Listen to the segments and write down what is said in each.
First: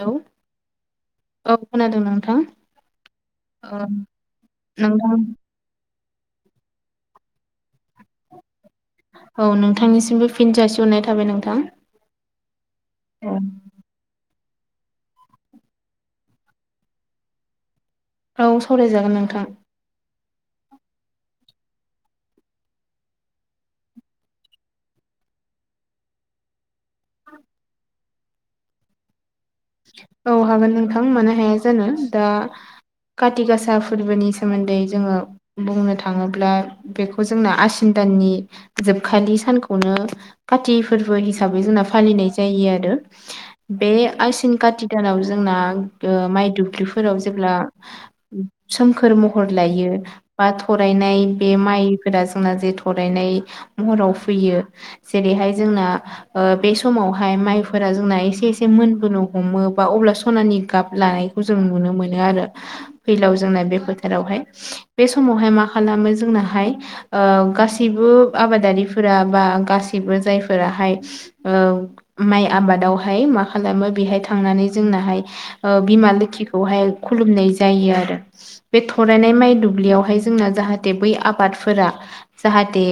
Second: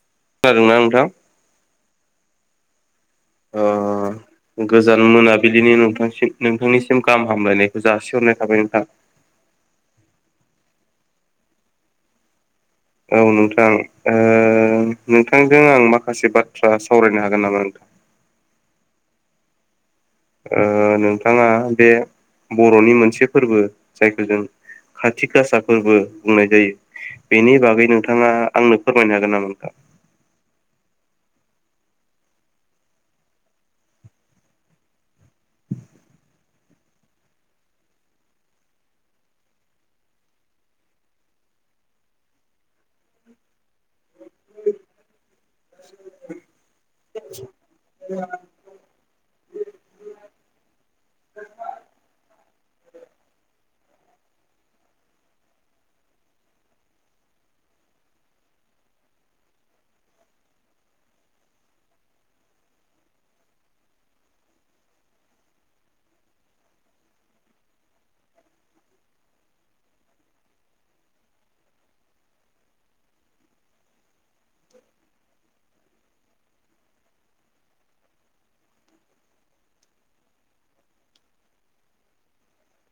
Hello खोनादों ना नोंथां? औ खोनादों नोंथां। ओ अ गोजान नोंथां मोनाब बिदिनो नोंथांसिम नोंथांनिसिम गाहाम हामलायनायखौ जासिहरनाय थाबाय नोंथां। औ नोंथांनिसिमबो फिन जासिहरनाय थाबाय नोंथां। औ नोंथां नोंथांजों आं माखासे बाथ्रा सावरायनो हागोन नामा नोंथां? औ सावरायजागोन नोंथां। नोंथाङा बे बर'नि मोनसे फोरबो जायखौ जों खाथि खासा फोरबो बुंनाय जायो। बेनि बागै नोंथाङा आंनो फोरमायनो हागोन नामा नोंथां? औ हागोन नोंथां मानो हाया जानो दा काति गासा फोरबोनि सोमोन्दै जोङो बुंनो थाङोब्ला बेखौ जोंना आसिन दाननि जोबखालि सानखौनो कति फोरबो हिसाबै जोंना फालिनाय जायो आरो बे तिन खाति दानाव जोंना माइ दुब्लिफोराव जेब्ला सोमखोर महर लायो। बा थरायनाय बे माइफोरा जोंना जे थरायनाय महराव फैयो। जेरैहाय जोंना बे समावहाय माइफोरा जोंना एसे एसे मोनबोनो ह हमो बा अब्ला सनानि गाब लानायखौ जों नुनो मोनो आरो। फैलाव जोंना बे फोथारावहाय बे समावहाय मा खालामो जोंनाहाय गासैबो आबादारिफोरा बा गासैबो जायफोराहाय माइ आबादावहाय मा खालामो बेहाय थांनानै जोंनाहाय बिमा लोखिखौहाय खुलुमनाय जायो आरो। बे थरायनाय माइ दुब्लियावहाय जोंना जाहाथे बै आबादफोरा जाहाथे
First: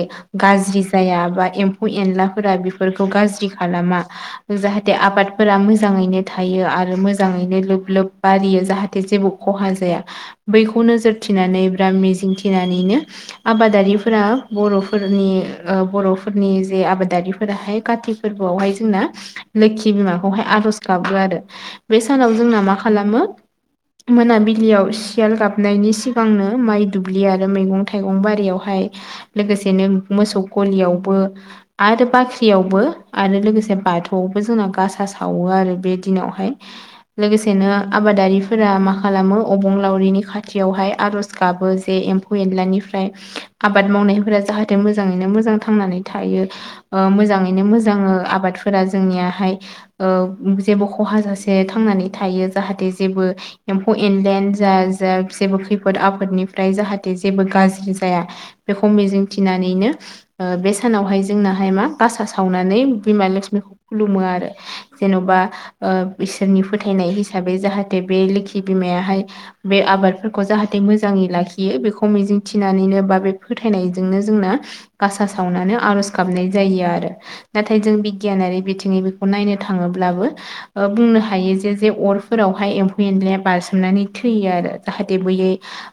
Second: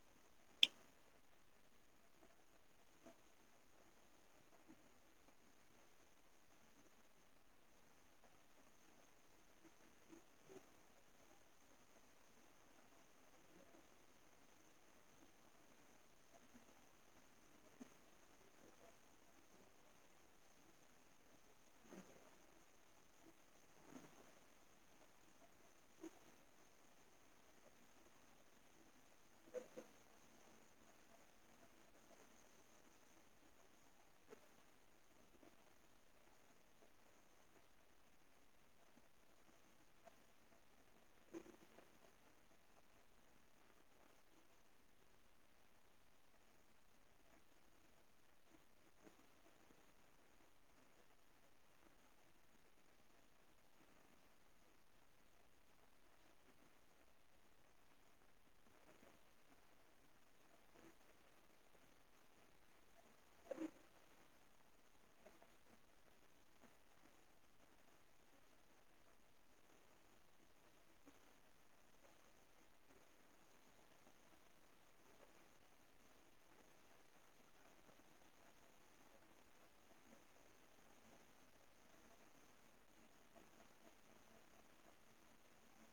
गाज्रि जाया बा एम्फौ एनलाफोरा बेफोरखौ गाज्रि खालामा जाहाथे आबादफोरा मोजाङैनो थायो आरो मोजाङैनो लोब-लोब बारियो जाहाथे जेबो खहा जाया बैखौ नोजोर थिनानै बा मिजिं थिनानैनो। आबादारिफोरा बर'फोरनि ओ बर'फोरनि जे आबादारिफोराहाय कथि फोरबोआवहाय जोंना लोखि बिमाखौहाय आर'ज गाबो आरो बे सानाव जोंना मा खालामो मोनाबिलियाव सियाल गाबनायनि सिगांनो माइ दुब्लि आरो मैगं थाइगं बारियावहाय लोगोसेनो मोसौ गलियावबो। आरो बाख्रियावबो आरो लोगोसे बाथौआवबो जोंना गासा सावो आरो। बे दिनावहाय। लोगोसेनो आबादारिफोरा मा खालामो अबं लावरिनि खाथियावहाय आर'ज गाबो जे एम्फौ एनलानिफ्राय आबाद मावनायफोरा जाहाथे मोजाङैनो मोजां थांनानै थायो। ओ मोजाङैनो मोजां आबादफोरा जोंनियाहाय ओ जेबो खहा जासे थांनानै थायो जाहाथे जेबो। एम्फौ एनलायोनो जा जा जेबो खैफोद आफोदनिफ्राय जाहाथे जेबो गाज्रि जाया। बेखौ मिजिं थिनानैनो। ओ बे सानावहाय जोंनाहाय मा गासा सावनानै बिमा लक्ष्मिखौ खुलुमो आरो। जेन'बा ओ इसोरनि फोथायनाय हिसाबै जाहाथे बे लोखि बिमायाहाय। बे आबादफोरखौ जाहाथे मोजाङै लाखियो बेखौ मिजिं थिनानैनो बा बे फोथायनायजोंनो जोंना। गासा सावनानै आर'ज गाबनाय जायो आरो नाथाय जों बिगियानारि बिथिङै बेखौ नायनो थाङोब्लाबो। ओ बुंनो हायो जे जे अरफोरावहाय एम्फौ एनलाया बारसोमनानै थैयो आरो जाहाथे बै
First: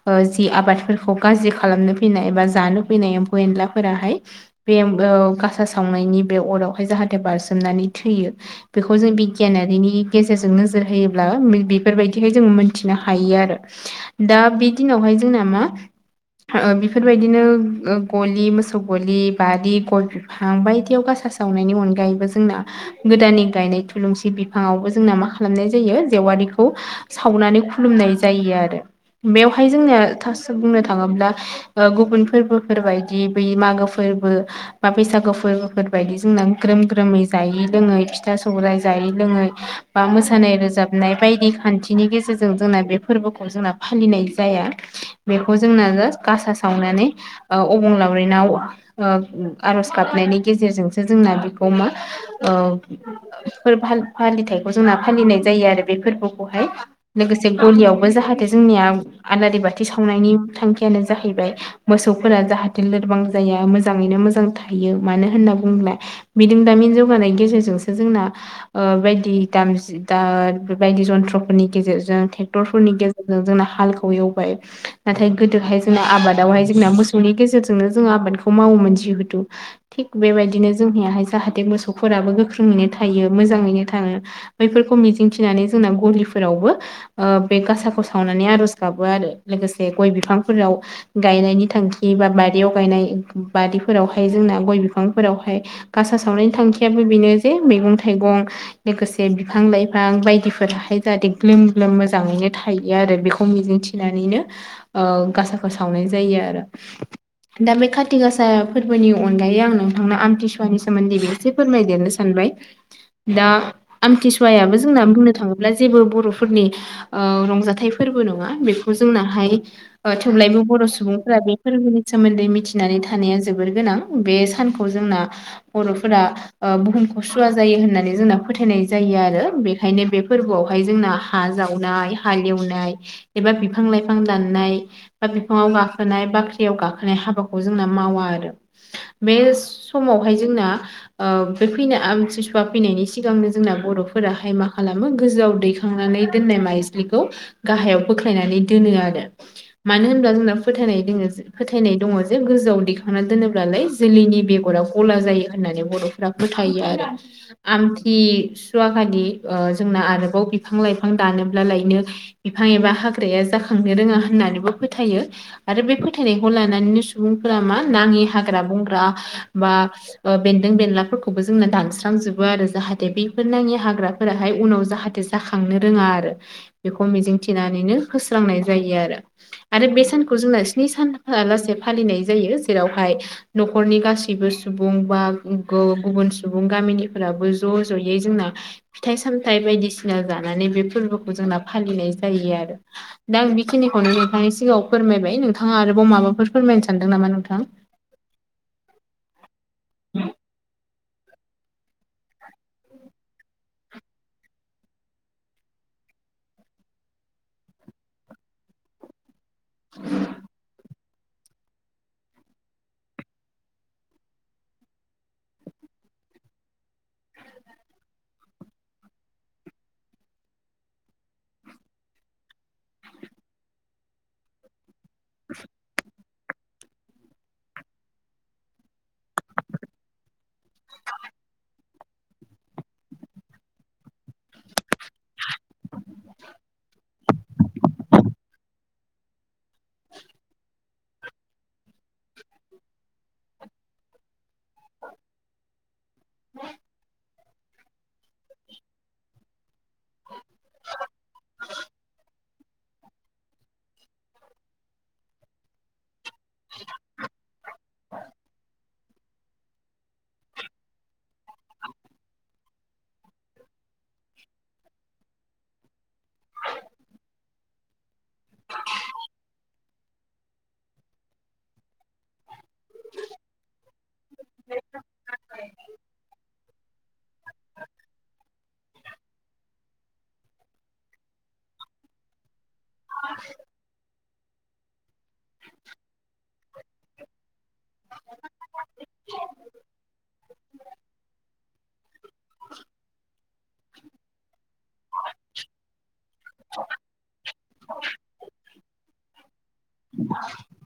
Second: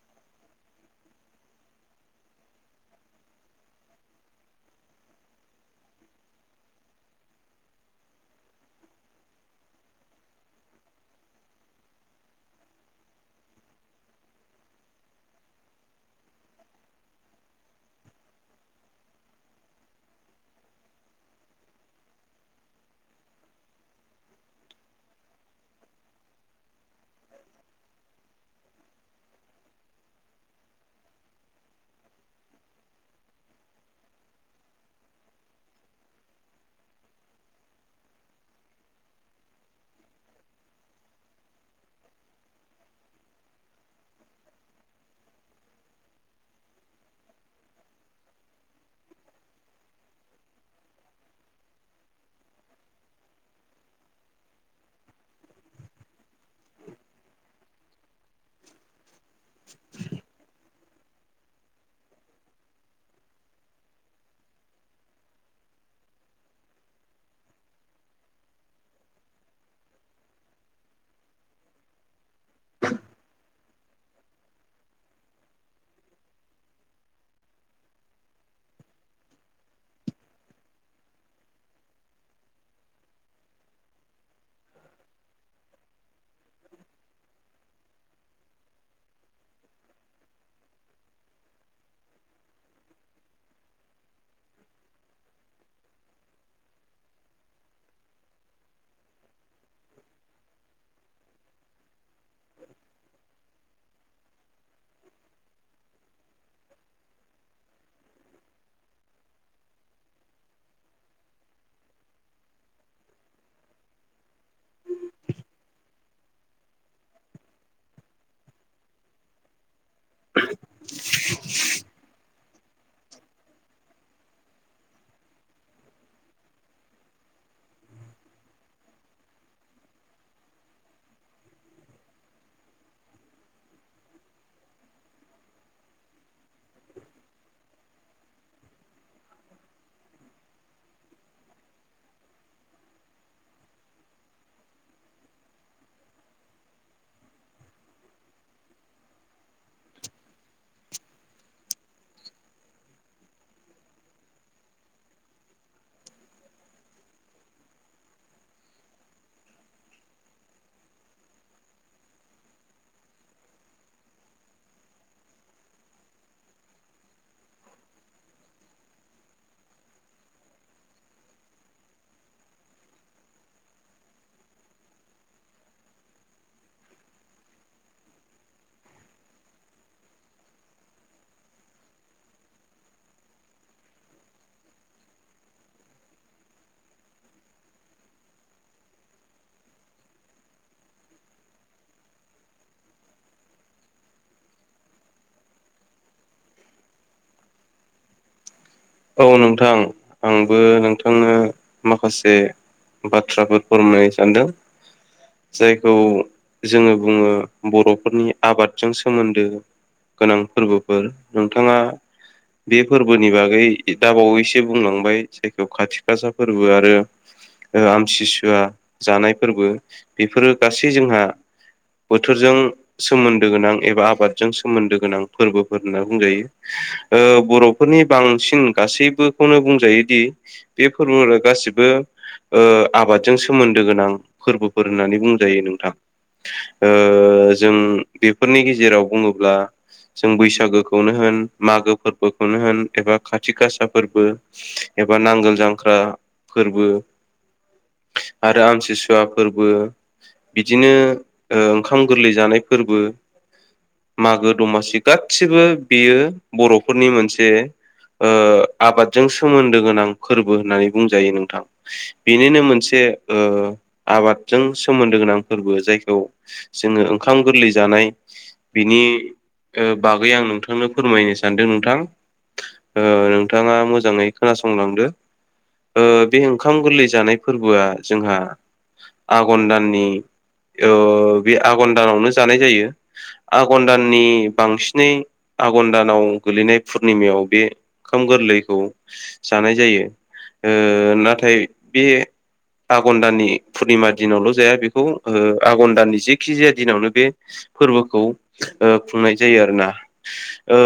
ओ जि आबादफोरखौ गाज्रि खालामनो फैनाय बा जानो फैनाय एम्फौ एनलाफोराहाय। बे ओ गासा सावनायनि बे अरावहाय जाहाथे बारसोमनानै थैयो। बेखौ जों बिगियानारिनि गेजेरजों नोजोर होयोब्ला बेफोरबायदिहाय जों मोन थिनो हायो आरो दा बे दिनावहाय जोंना मा। बेफोरबायदिनो गलि मोसौ गलि बारि गय हां बायदियाव गासा सावनायनि अनगायैबो जोंना गोदाननि गायनाय थुलुंसि बिफांङावबो जोंना मा खालामनाय जायो जेवारिखौ सावनानै खुलुमनाय जायो आरो बेवहाय जोंना फास बुंनो थांङोब्ला। ओ गुबुन फोरबोफोर बायदि बै मागो फोर्बो। बा बैसागु फोरबोफोर बायदि जोंना ग्रोम ग्रोमै जायि लोङै फिथा सौराइ जायै लोङै बा मोसानाय रोजाबनाय बायदि खान्थिनि गेजेरजों जोंना बेफो फोर्बोखौ जोंना फालिनाय जाया बेखौ जोंना जास गासा सावनानै। ओ अबं लावरि नाव ओ आर'ज गाबनायनि गेजेरजोंसो जोंना बेखौ मा ओ ओ फोर फाल फालिथायखौ जोंना फालिनाय जायो आरो बे फोरबोखौहाय। लोगोसे गलियावबो जाहाथे जोंनिया आलारि बाथि सावनायनि थांखियानो जाहैबाय। मोसौफोरा जाहाथे लोरबां जाया मोजाङैनो मोजां थायो मानो होनना बुंब्ला बिदि दामिन जौगानायनि गेजेरजोंसो जोंना। ओ बायदि दाम दा बे बायदि जन्थ्र फोरनि गेजेरजों ट्रेक्टरफोरनि गेजे जोंना हालखौ एवबाय। नाथाय गोदोहाय जोंना आबादावहाय जोंना मोसौनि गेजेरजोंनो जोंङो आबादखौ मावोमोन जिहेथु। थिग बेबायदिनो जोंनियाहाय जाहाथे मोसौफोराबो गोख्रोङैनो थायो मोजाङैनो थांङो। बैफोरखौ मिजिंथिनानै जोंना गलिफोरावबो। ओ बे गासाखौ सावनानै आर'ज गाबो आरो लोगोसे गय बिफांफोराव। गायनायनि थांखि बा बारियाव गायनाय बारिफोरावहाय जोंना गय बिफांफोरावहाय। गासा सावनायनि थांखियाबो बेनो जे मैगं थाइगं लोगोसे बिफां लाइफां बायदिफोराहाय जाहाथे ग्लोम-ग्लोम मोजाङैनो थायो आरो बेखौ मिजिंथि नानैनो ओ गासाखौ सावनाय जायो आरो। दा बे खाथि गासा फोर्बोनि अनगायै आं नोंथांनो आमथिसुवानि सोमोन्दैबो एसे फोरमायदेरनो सानबाय दा आमथिसुवायाबो जोंना बुंनो थांङोब्ला जेबो बर'फोरनि ओ रंजाथाइ फोरबो नंङा बेखौ जोंनाहाय थेव्लायबो बर' सुबुंफोरा बेफोर मि सोमोन्दै मिथिनानै थानाया जोबोर गोनां बे सानखौ जोंना बर'फोरा ओ बुहुमखौ सुवा जायो होननानै जोंना फोथायनाय जायो आरो बेखायनो बे फोरबोआवहाय जोंना आजावनाय हालेवनाय एबा बिफां लाइफां दाननाय बा बिफाङाव गाखोनाय बाख्रियाव गाखोनाय हाबाखौ जोंना मावा आरो बे समावहाय जोंना बे फैनाय आमथिसुवा फैनायनि सिगांनो जोंना बर'फोराहाय मा खालामो गोजौआव दैखा खांनानै दोननाय माइस्लिखौ गाहायाव बोख्लायनानै दोनो आरो मानो होनोब्ला जोंना फोथायनाय दोंङो ज फोथायनाय दंङो जे गोजौआव दैखांना दोनोब्लालाय जोलैनि बेगरा गला जायो होननानै बर'फोरा फोथायो आरो आमथिसुवाखलि जोंना आरोबाव बिफां लाइफां दानोब्ला लायनो बिफां एबा हाग्राया जाखांनो रोंङा होननानैबो फोथायो आरो बे फोथायनायखौ लानानैनो सुबुंफोरा मा नाङि हाग्रा बंग्रा बा अ बे बेलाफोरखौबो जोंना दानस्रांजोबो आरो जाहाथे बैफोर नाङि हाग्राफोराहाय उनाव जाहाथे जाखांनो रोंङा आरो बेखौ मिजिंथिनानैनो होस्रांनाय जायो आरो आरो बे सानखौ जोंनो स्नि सान लासे फालिनाय जायो जेरावहाय न'खरनि गासैबो सुबुं बा गुबुन सुबुं गामिनिफोराबो ज' ज'यै जोंना फिथाइ सामथाय बायदिसिना जानानै बे फोरबोखौ जोंना फालिनाय जायो आरो दा आं बेखिनिखौनो नोंथांनि सिगाङाव फोरमायबाय नोंथाङा आरोबाव माबाफोर फोरमायनो सानदों नामा नोंथां औ नोंथां आंबो नोंथांनो माखासे बाथ्राफोर फोरमायनो सानदों। जायखौ जोङो बुङो बर'फोरनि आबादजों सोमोन्दो गोनां फोरबोफोर नोंथाङा बे फोरबोनि बागै दाबावैसो‌ बुंलांबाय जायखौहाय खाथि खासा फोरबो आरो आमसिसुवा जानाय फोरबो बेफोरो गासै जोंहा बोथोरजों सोमोन्दो गोनां एबा आबाद जों सोमोन्दो गोनां फोरबोफोर होनना बुंजायो बर'फोरनि बांसिन गासैबोखौनो बुंजायोदि बे फोरबोफोरा गासिबो ओ‌ आबादजों सोमोन्दो गोनां फोरबोफोर होननानै बुंजायो नोंथां ओ‌ जों बेफोरनि गेजेराव बुंङोब्ला जों बैसागोखौनो होन मागो फोरबोखौनो होन एबा खा थिखासा फोरबो एबा नांगोल जांख्रा फोरबो आरो आमथिसुवा फोरबो बिदिनो ओंखाम गोरलै जानाय फोरबो मागो दमासि गासिबो बेयो बर'फोरनि मोनसे ओ आबादजों सोमोन्दो गोनां फोरबो होननानै बुंजायो नोंथां बेनिनो मोनसेओ‌ आबादजों सोमोन्दो गोनां फोरबो जायखौ जोंङो ओंखाम गोरलै जानाय बिनि बागै आं नोंथांनो फोरमायनो सानदों नोंथां ओ नोंथाङा मोजाङै खोनासंलांदो बे ओंखाम गोरलै जानाय फोरबोआ जोंहा आघन दाननि ओ बे आघन दानावनो जानाय जायो आघन दाननि बांसिनै आघन दानाव गोलैनाय पुर्निमायाव बे ओंखाम गोरलैखौ जानाय जायो ओ नाथाय बे आघन दाननि पुर्निमा दिनावल' जाया बेखौ ओ आघन दाननि जेखि जाया दिनावनो बे फोरबोखौ ओ खुंनाय जायो आरोना ओ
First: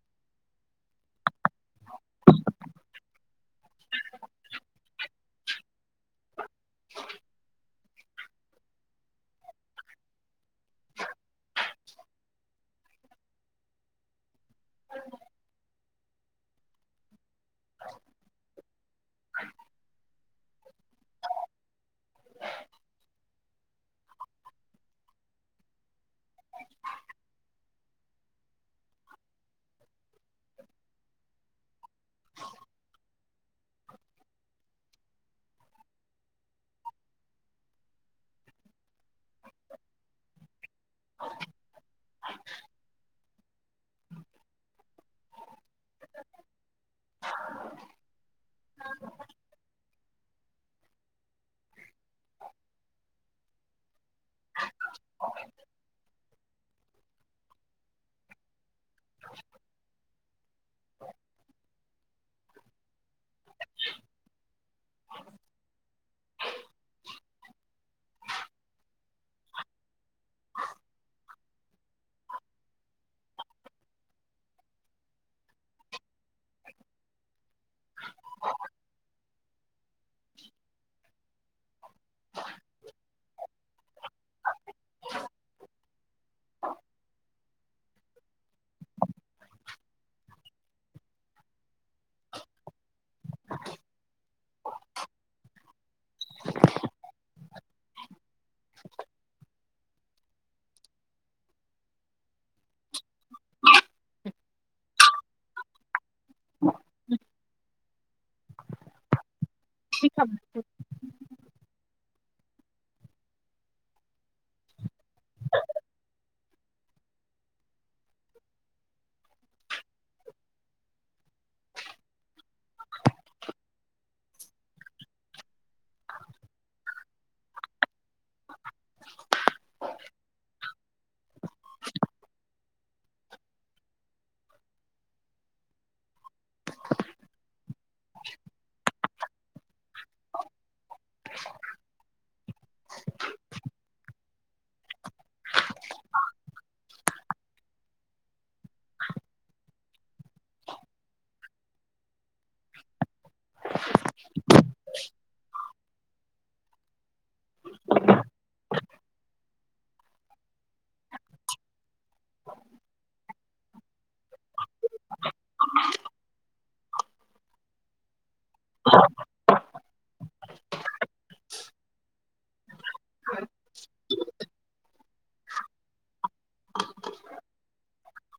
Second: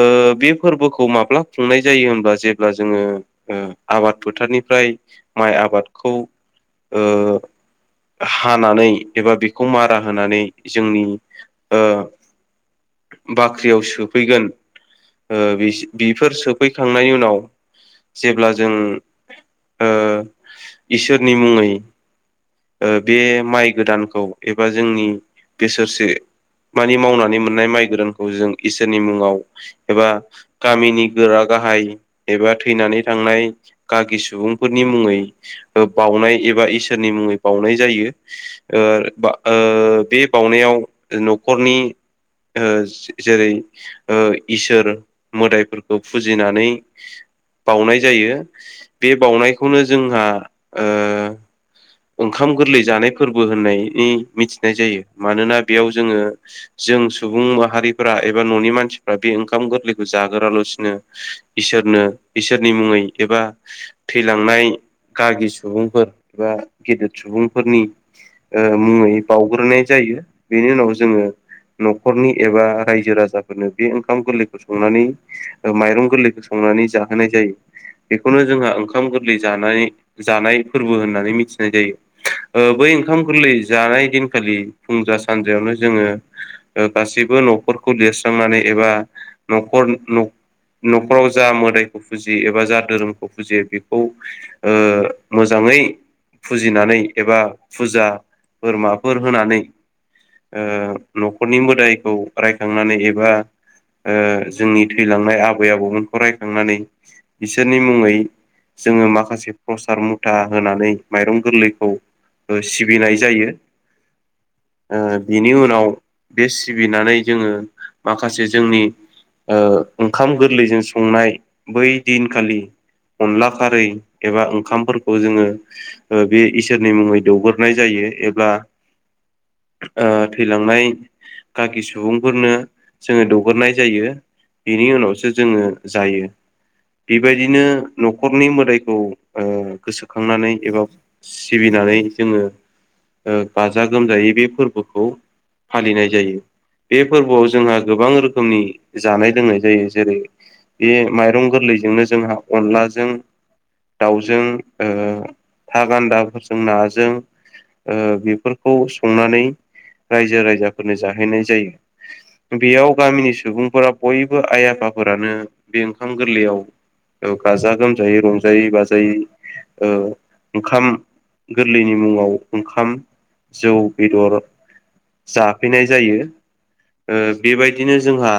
बे फोरबोखौ माब्ला खुंनाय जायो होमब्ला जेब्ला जोङो ओ आबाद फोथारनिफ्राय माइ आबादखौ ओ हानानै एबा बेखौ मारा होनानै जोंनि ओ बाख्रियाव सोफैगोन ओ बि बेफोर सोफैखांनायनि उनाव जेब्ला जों ओ इसोरनि मुङै ओ बे माइ गोदानखौ एबा जोंनि बोसोरसे मानि मावनानै मोननाय माइ गोरानखौ जों इसोरनि मुङाव एबा गामिनि गोरा गाहाय एबा थैनानै थांनाय गागि सुबुंफोरनि मुङै ओ बाउनाय एबा इसोरनि मुङै बावउनाय जायो। ओ बे बावनायाव न'खरनि ओ जेरै ओ इसोर मोदायफोरखौ फुजिनानै बाउनाय जायो बे बानायखौनो जोंहा ओ ओंखाम गोरलै जानाय फोरबो होननायनि मिथिनाय जायो मानोना बेयाव जोङो जों सुबुं माहारिफोरा एबा न'नि मानसि मानसिफ्रा बे ओंखाम गोरलैखौ जागोराला'सिनो इसोरनो इसोरनि मुङै एबा थैलांनाय गागि सुबुंफोर एबा गेदेर सुबुंफोरनि ओ मुङै बावउग्रोनाय जायो बेनि उनाव जोङो न'खरनि एबा रायजो राजाफोरनो बे ओंखाम गोरलैखौ संनानै ओ माइरं गोरलैखौ संनानै जाहोनाय जायो। बेखौनो जोंहा ओंखाम गोरलै जानाय जानाय फोरबो होननानै मिथियो। बै ओंखाम गोरलै जानाय दिनखालि फुंजा सानजायावनो जोङो ओ गासैबो न'खरखौ लिरस्रांनानै एबा न'खर नख न'खराव जा मोदायखौ फुजियो एबा जा धोरोम फुजियो बेखौ ओ मोजाङै फुजिनानै एबा फुजा बोरमाफोर होनानै ओ न'खरनि मोदायखौ रायखांनानै एबा ओ जोंनि थैलांनाय आबै आबौमोनखौ रायखांनानै बिसोरनि मुङै जोङो माखासे प्रसाद मुथा होनानै माइरं गोरलैखौ ओ सिबिनाय जायो। ओ बिनि उनाव बे सिबिनानै जोङो माखासे जोंनि ओ ओंखाम गोरलैजों संनाय बै दिनखालि अनला खारै एबा ओंखामफोरखौ जोङो ओ बे इसोरनि मुङै दौगोरनाय जायो एबा ओ थैलांनाय गाखि सुबुंफोरनो जोङो दौग्रोनाय जायो। बेनि उनावसो जोङो जायो। बेबायदिनो न'खरनि मोदायखौ ओ गोसोखांनानै एबा सिबिनानै जोङो ओ गाजा गोमजायै बे फोरबोखौ फालिनाय जायो। बे फोरबोआव जोंहा गोबां रोखोमनि जानाय लोंनाय जायो जेरै बे माइरं गोरलैजोंनो जोंहा अनलाजों दाउजों ओ था गान्दाफोरजों नाजों ओ बेफोरखौ संनानै रायजो राजाफोरनो जाहैनाय जायो। बेयाव गामिनि सुबुंफोरा बयबो आइ आफाफोरानो बे ओंखाम गोरलैयाव औ गाजा गोमजायै रंजायै बाजायै ओ ओंखाम गोरलैनि मुङाव ओंखाम जौ बेदर जाफैनाय जायो बेबायदिनो जोंहा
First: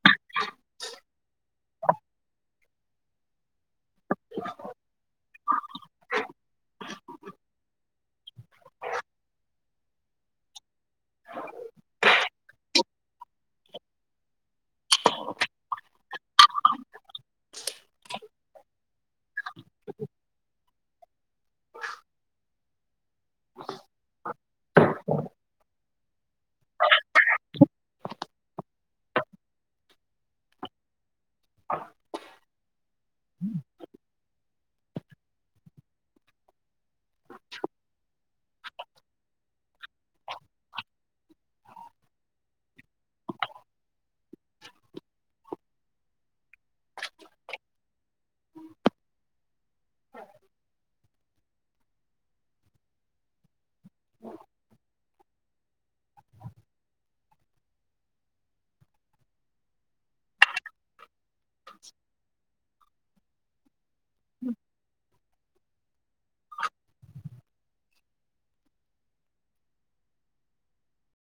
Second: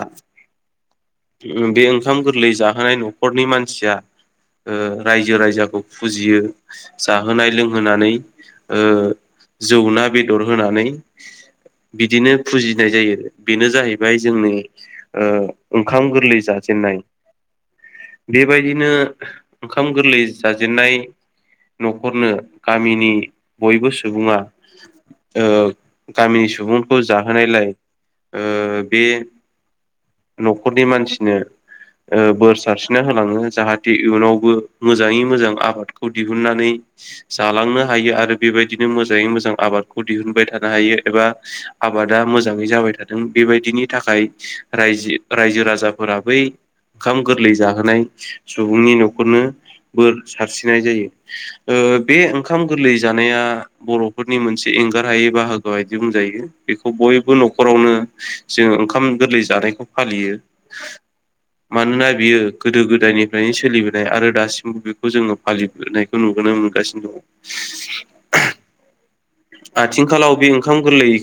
बे ओंखाम गोरलै जाहोनाय न'खरनि मानसिया रायजो राजाखौ फुजियो जाहोनाय लोंहोनानै जौ ना बेदर होनानै बिदिनो फुजिनाय जायो बेनो जाहैबाय जोंनि ओंखाम गोरलै जाजेनन्नाय बेबायदिनो ओंखाम गोरलै जाजेेननाय न'खरनो गामिनि बयबो सुबुङा गामिनि सुबुंखौ जाहोनायलाय बे न'खरनि मानसिनो बोर सारस्रिना होलाङो जाहाथे इयुनावबो मोजाङै मोजां आबादखौ दिहुननानै जालांनो हायो आरो बेबायदिनो मोजाङै मोजां आबादखौ दिहुनबाय थानो हायो एबा आबादा मोजाङै जाबाय थादों बेबायदिनि थाखाय रायजि रायजो राजाफोरा बै खाम गोरलै जाहोनाय सुबुंनि न'खरनो बोर सारस्रिनाय जायो ओ बे ओंखाम गोरलै जानाया बर'फोरनि मोनसे एंगार हायै बाहागो बायदि बुंजायो। बेखौ बयबो न'खरावनो जोङो ओंखाम गोरलै जानायखौ फालियो। मानोना बियो गोदो गोदायनिफ्रायनो सोलिबोनाय आरो दासिमबो बेखौ जोङो फालिबोनाय नुबोनो मोनगासिनो दङ। आथिंखालाव बे ओंखाम गोरलै